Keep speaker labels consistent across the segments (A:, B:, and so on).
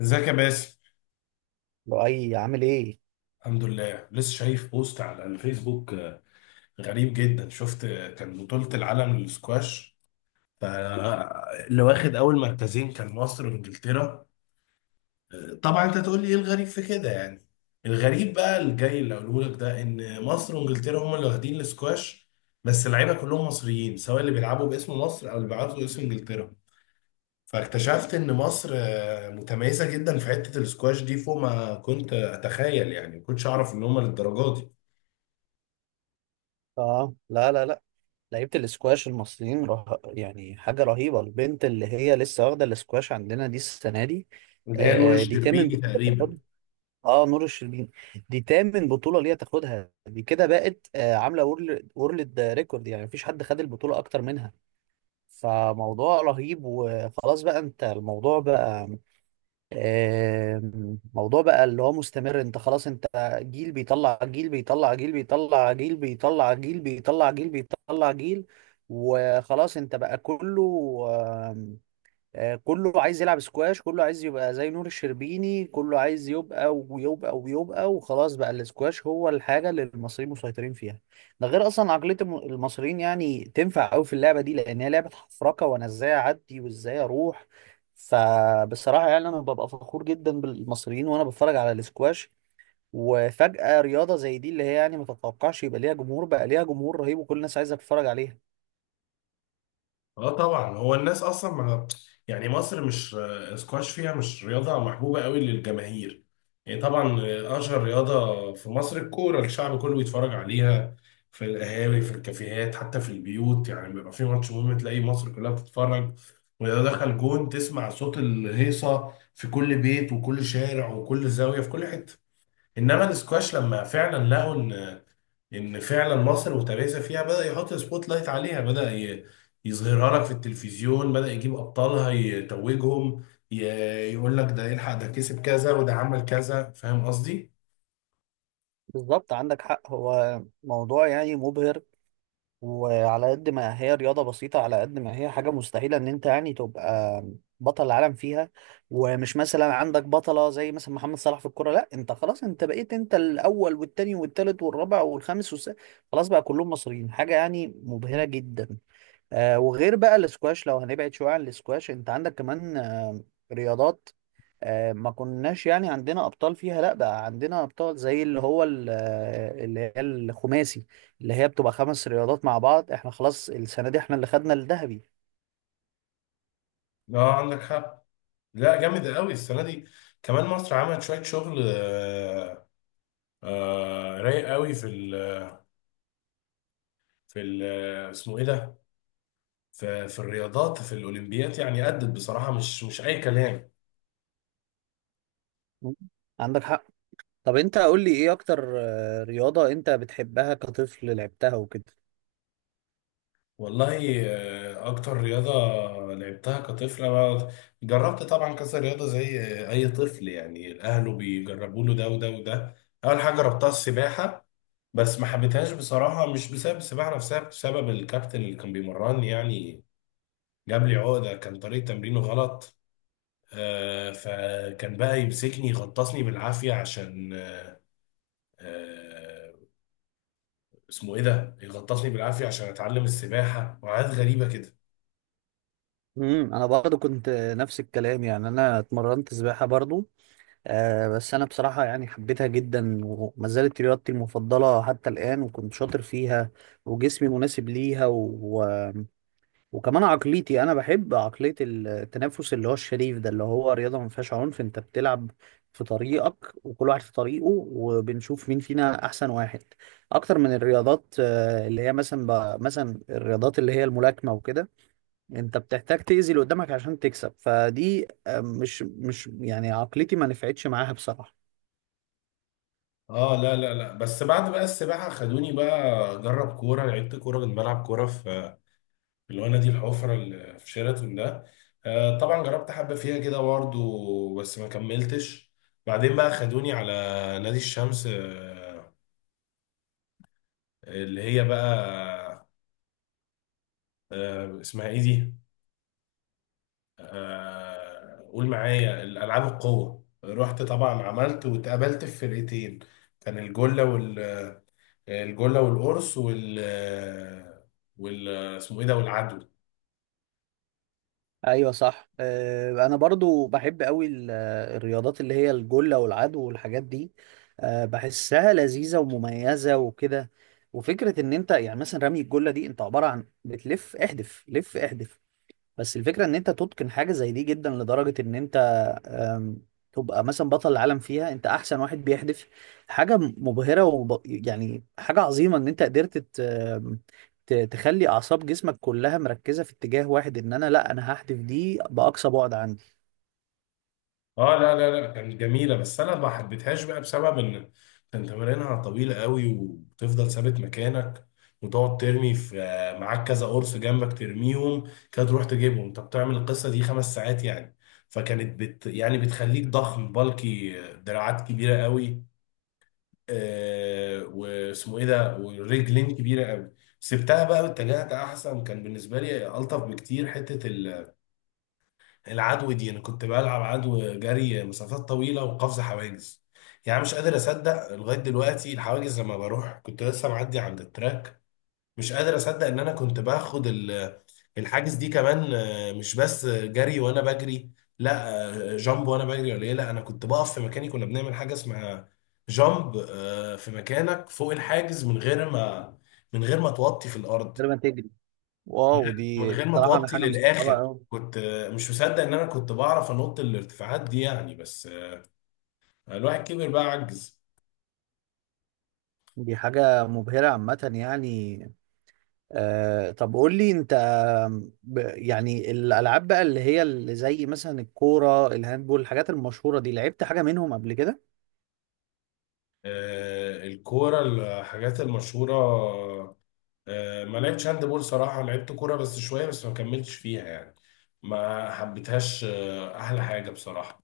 A: ازيك يا باسم؟
B: لؤي، عامل ايه؟
A: الحمد لله. لسه شايف بوست على الفيسبوك، غريب جدا. شفت كان بطولة العالم للسكواش، اللي واخد اول مركزين كان مصر وانجلترا. طبعا انت تقول لي ايه الغريب في كده، يعني الغريب بقى الجاي اللي هقوله لك ده ان مصر وانجلترا هم اللي واخدين السكواش، بس اللعيبه كلهم مصريين، سواء اللي بيلعبوا باسم مصر او اللي بيلعبوا باسم انجلترا. فاكتشفت ان مصر متميزه جدا في حته السكواش دي، فوق ما كنت اتخيل. يعني ما كنتش اعرف ان هم للدرجه دي.
B: اه، لا لا لا. لعيبة الاسكواش المصريين يعني حاجة رهيبة. البنت اللي هي لسه واخدة الاسكواش عندنا دي السنة دي،
A: اللي هي نور
B: دي تامن
A: الشربيني
B: بطولة
A: تقريبا.
B: تاخدها. اه، نور الشربيني، دي تامن بطولة ليها تاخدها. دي كده بقت عاملة وورلد ريكورد، يعني مفيش حد خد البطولة أكتر منها. فموضوع رهيب. وخلاص بقى، انت الموضوع بقى موضوع بقى اللي هو مستمر. انت خلاص، انت جيل بيطلع جيل بيطلع جيل بيطلع جيل بيطلع جيل بيطلع جيل بيطلع جيل. وخلاص انت بقى كله، كله عايز يلعب سكواش، كله عايز يبقى زي نور الشربيني، كله عايز يبقى ويبقى ويبقى. وخلاص بقى السكواش هو الحاجة اللي المصريين مسيطرين فيها. ده غير أصلا عقلية المصريين، يعني تنفع أوي في اللعبة دي، لأن هي لعبة حفركة وأنا إزاي أعدي وإزاي أروح. فبصراحة يعني أنا ببقى فخور جدا بالمصريين وأنا بتفرج على السكواش. وفجأة رياضة زي دي، اللي هي يعني ما تتوقعش يبقى ليها جمهور، بقى ليها جمهور رهيب وكل الناس عايزة تتفرج عليها.
A: اه، طبعا هو الناس اصلا ما، يعني مصر مش، سكواش فيها مش رياضه محبوبه قوي للجماهير. يعني طبعا اشهر رياضه في مصر الكوره، الشعب كله بيتفرج عليها في القهاوي، في الكافيهات، حتى في البيوت. يعني بيبقى في ماتش مهم، تلاقي مصر كلها بتتفرج. واذا دخل جون تسمع صوت الهيصه في كل بيت وكل شارع وكل زاويه في كل حته. انما السكواش لما فعلا لقوا ان فعلا مصر وتميزها فيها، بدأ يحط سبوت لايت عليها، يظهرها لك في التلفزيون، بدأ يجيب ابطالها يتوجهم، ي- يقول لك ده يلحق ده كسب كذا وده عمل كذا. فاهم قصدي؟
B: بالظبط، عندك حق. هو موضوع يعني مبهر. وعلى قد ما هي رياضة بسيطة، على قد ما هي حاجة مستحيلة ان انت يعني تبقى بطل العالم فيها. ومش مثلا عندك بطلة زي مثلا محمد صلاح في الكرة، لا انت خلاص، انت بقيت انت الاول والتاني والتالت والرابع والخامس والسادس. خلاص بقى كلهم مصريين، حاجة يعني مبهرة جدا. آه، وغير بقى الاسكواش، لو هنبعد شوية عن الاسكواش، انت عندك كمان رياضات، ما كناش يعني عندنا ابطال فيها، لا بقى عندنا ابطال زي اللي هو اللي هي الخماسي، اللي هي بتبقى خمس رياضات مع بعض. احنا خلاص السنة دي احنا اللي خدنا الذهبي.
A: اه، عندك حق. لا، جامد قوي السنه دي. كمان مصر عملت شويه شغل، رايق قوي في ال اسمه ايه ده؟ في في الرياضات في الاولمبيات. يعني أدت بصراحه، مش اي كلام.
B: مم. عندك حق. طب انت قول لي، ايه اكتر رياضة انت بتحبها كطفل لعبتها وكده؟
A: والله أكتر رياضة لعبتها كطفل، أنا جربت طبعا كذا رياضة، زي أي طفل يعني أهله بيجربوا له ده وده وده. أول حاجة جربتها السباحة، بس ما حبيتهاش بصراحة. مش بسبب السباحة نفسها، بسبب الكابتن اللي كان بيمرني. يعني جاب لي عقدة، كان طريقة تمرينه غلط. فكان بقى يمسكني يغطسني بالعافية عشان آه، اسمه إيه ده، يغطسني بالعافية عشان أتعلم السباحة، وحاجات غريبة كده.
B: انا برضو كنت نفس الكلام، يعني انا اتمرنت سباحة برضو. بس أنا بصراحة يعني حبيتها جدا، وما زالت رياضتي المفضلة حتى الآن، وكنت شاطر فيها وجسمي مناسب ليها وكمان عقليتي أنا بحب عقلية التنافس اللي هو الشريف ده، اللي هو رياضة ما فيهاش عنف. أنت بتلعب في طريقك وكل واحد في طريقه، وبنشوف مين فينا أحسن واحد. أكتر من الرياضات اللي هي مثلا مثلا الرياضات اللي هي الملاكمة وكده، أنت بتحتاج تأذي اللي قدامك عشان تكسب، فدي مش يعني عقليتي، ما نفعتش معاها بصراحة.
A: اه لا لا لا، بس بعد بقى السباحه خدوني بقى اجرب كوره. لعبت كوره، كنت بلعب كوره في الوانا دي، الحفره اللي في شيراتون ده. آه، طبعا جربت حبه فيها كده برضه، بس ما كملتش. بعدين بقى خدوني على نادي الشمس، آه، اللي هي بقى آه، اسمها ايه دي، آه قول معايا، الالعاب القوه. رحت طبعا، عملت واتقابلت في فرقتين، كان الجله، الجله والقرص وال، وال اسمه ايه ده، والعدو.
B: ايوه صح. انا برضو بحب قوي الرياضات اللي هي الجله والعدو والحاجات دي. بحسها لذيذه ومميزه وكده. وفكره ان انت يعني مثلا رمي الجله دي، انت عباره عن بتلف احدف، لف احدف. بس الفكرة ان انت تتقن حاجة زي دي جدا، لدرجة ان انت أم، تبقى مثلا بطل العالم فيها، انت احسن واحد بيحدف. حاجة مبهرة، يعني حاجة عظيمة ان انت قدرت تخلي اعصاب جسمك كلها مركزة في اتجاه واحد، ان انا لا، انا هحدف دي باقصى بعد عندي.
A: اه لا لا لا، كانت جميله بس انا ما حبيتهاش بقى، بسبب ان كان تمارينها طويله قوي، وتفضل ثابت مكانك وتقعد ترمي في، معاك كذا قرص جنبك ترميهم كده، تروح تجيبهم، انت بتعمل القصه دي 5 ساعات يعني. فكانت بت يعني بتخليك ضخم بالكي، دراعات كبيره قوي، آه واسمه ايه ده، ورجلين كبيره قوي. سبتها بقى واتجهت، احسن كان بالنسبه لي الطف بكتير، حته العدو دي. انا كنت بلعب عدو، جري مسافات طويله وقفز حواجز. يعني مش قادر اصدق لغايه دلوقتي الحواجز، لما بروح كنت لسه معدي عند التراك، مش قادر اصدق ان انا كنت باخد الحاجز دي. كمان مش بس جري وانا بجري، لا، جامب وانا بجري ولا ايه؟ لا انا كنت بقف في مكاني، كنا بنعمل حاجه اسمها جامب، في مكانك فوق الحاجز، من غير ما، من غير ما توطي في الارض.
B: غير ما تجري،
A: من
B: واو،
A: غير من
B: دي
A: غير ما
B: بصراحة انا
A: توطي
B: حاجة مستصعبة
A: للاخر.
B: قوي.
A: كنت مش مصدق ان انا كنت بعرف انط الارتفاعات دي يعني، بس الواحد كبر بقى عجز.
B: دي حاجة مبهرة عامة يعني. طب قول لي انت، يعني الالعاب بقى اللي هي اللي زي مثلا الكوره، الهاندبول، الحاجات المشهوره دي، لعبت حاجه منهم قبل كده؟
A: الكوره، الحاجات المشهوره، ما لعبتش هاند بول صراحة. لعبت كورة بس شوية، بس ما كملتش فيها يعني، ما حبيتهاش. أحلى حاجة بصراحة.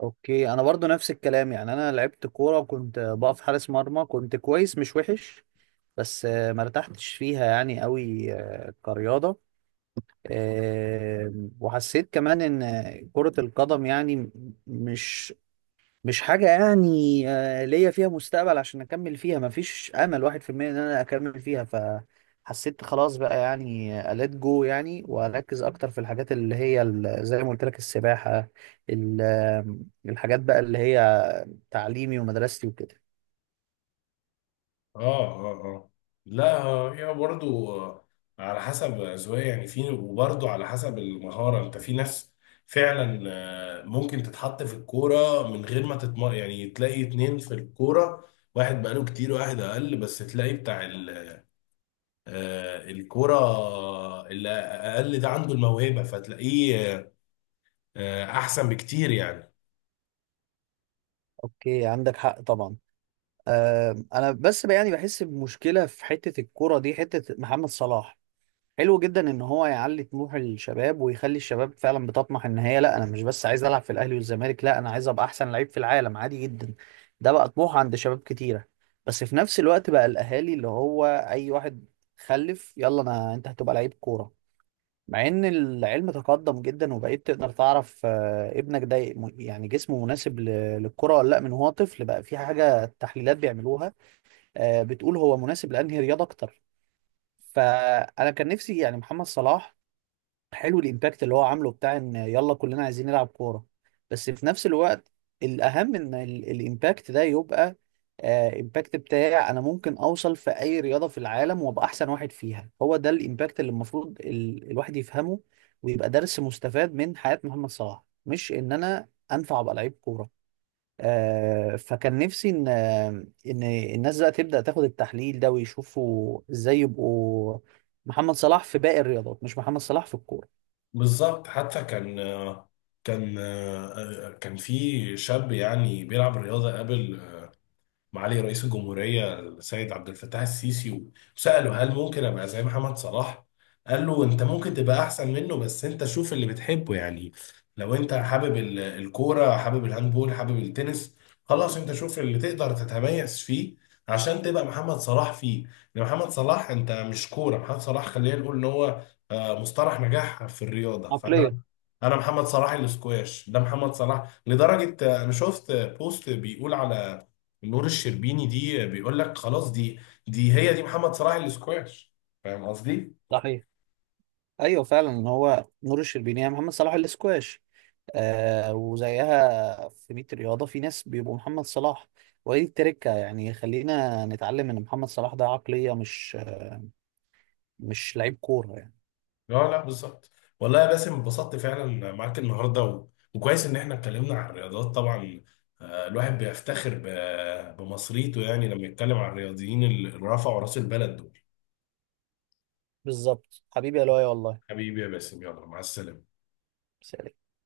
B: اوكي. انا برضو نفس الكلام، يعني انا لعبت كوره وكنت بقف حارس مرمى، كنت كويس مش وحش. بس ما ارتحتش فيها يعني قوي كرياضه. آه، وحسيت كمان ان كره القدم يعني مش مش حاجة يعني ليا فيها مستقبل عشان أكمل فيها، مفيش أمل واحد في المية إن أنا أكمل فيها. فحسيت خلاص بقى يعني، أليت جو يعني وأركز أكتر في الحاجات اللي هي زي ما قلت لك السباحة، ال- آم، الحاجات بقى اللي هي تعليمي ومدرستي وكده.
A: اه اه اه، لا هي برضو على حسب أذواق يعني، في وبرضو على حسب المهارة. انت في ناس فعلا ممكن تتحط في الكورة من غير ما تتم، يعني تلاقي اتنين في الكورة، واحد بقاله كتير وواحد أقل، بس تلاقي بتاع الكورة اللي أقل ده عنده الموهبة، فتلاقيه احسن بكتير يعني.
B: أوكي، عندك حق طبعا. أنا بس بقى يعني بحس بمشكلة في حتة الكرة دي، حتة محمد صلاح. حلو جدا ان هو يعلي طموح الشباب، ويخلي الشباب فعلا بتطمح ان هي لا، انا مش بس عايز العب في الاهلي والزمالك، لا انا عايز ابقى احسن لعيب في العالم عادي جدا. ده بقى طموح عند شباب كتيره. بس في نفس الوقت بقى، الاهالي اللي هو اي واحد خلف، يلا انا انت هتبقى لعيب كوره. مع ان العلم تقدم جدا، وبقيت تقدر تعرف ابنك ده يعني جسمه مناسب للكره ولا لا، من هو طفل. بقى في حاجه تحليلات بيعملوها بتقول هو مناسب لانهي رياضه اكتر. فانا كان نفسي يعني محمد صلاح، حلو الامباكت اللي هو عامله، بتاع ان يلا كلنا عايزين نلعب كوره. بس في نفس الوقت، الاهم ان الامباكت ده يبقى امباكت بتاعي انا، ممكن اوصل في اي رياضه في العالم وابقى احسن واحد فيها. هو ده الامباكت اللي المفروض الواحد يفهمه ويبقى درس مستفاد من حياه محمد صلاح، مش ان انا انفع ابقى لعيب كوره. فكان نفسي ان ان الناس بقى تبدا تاخد التحليل ده، ويشوفوا ازاي يبقوا محمد صلاح في باقي الرياضات، مش محمد صلاح في الكوره.
A: بالظبط. حتى كان كان آه، كان في شاب يعني بيلعب رياضه قبل معالي رئيس الجمهورية السيد عبد الفتاح السيسي، وسأله هل ممكن أبقى زي محمد صلاح؟ قال له أنت ممكن تبقى أحسن منه، بس أنت شوف اللي بتحبه. يعني لو أنت حابب الكورة، حابب الهاندبول، حابب التنس، خلاص أنت شوف اللي تقدر تتميز فيه عشان تبقى محمد صلاح فيه. لأن محمد صلاح أنت مش كورة محمد صلاح، خلينا نقول إن هو مصطلح نجاح في الرياضة. فأنا
B: عقلية.
A: أنا محمد صلاح الاسكواش ده محمد صلاح، لدرجة أنا شفت بوست بيقول على نور الشربيني دي، بيقول لك خلاص دي، دي هي محمد صلاح الاسكواش. فاهم قصدي؟
B: صحيح. ايوه فعلا هو نور الشربيني يا محمد صلاح الاسكواش. آه، وزيها في 100 رياضة، في ناس بيبقوا محمد صلاح. ودي التركة، يعني خلينا نتعلم ان محمد صلاح ده عقلية، مش لعيب كورة يعني.
A: لا لا، بالظبط. والله يا باسم اتبسطت فعلا معاك النهارده، و... وكويس ان احنا اتكلمنا عن الرياضات. طبعا الواحد بيفتخر ب، بمصريته، يعني لما يتكلم عن الرياضيين اللي رفعوا راس البلد دول.
B: بالظبط حبيبي يا لؤي والله.
A: حبيبي يا باسم، يلا مع السلامة.
B: سلام.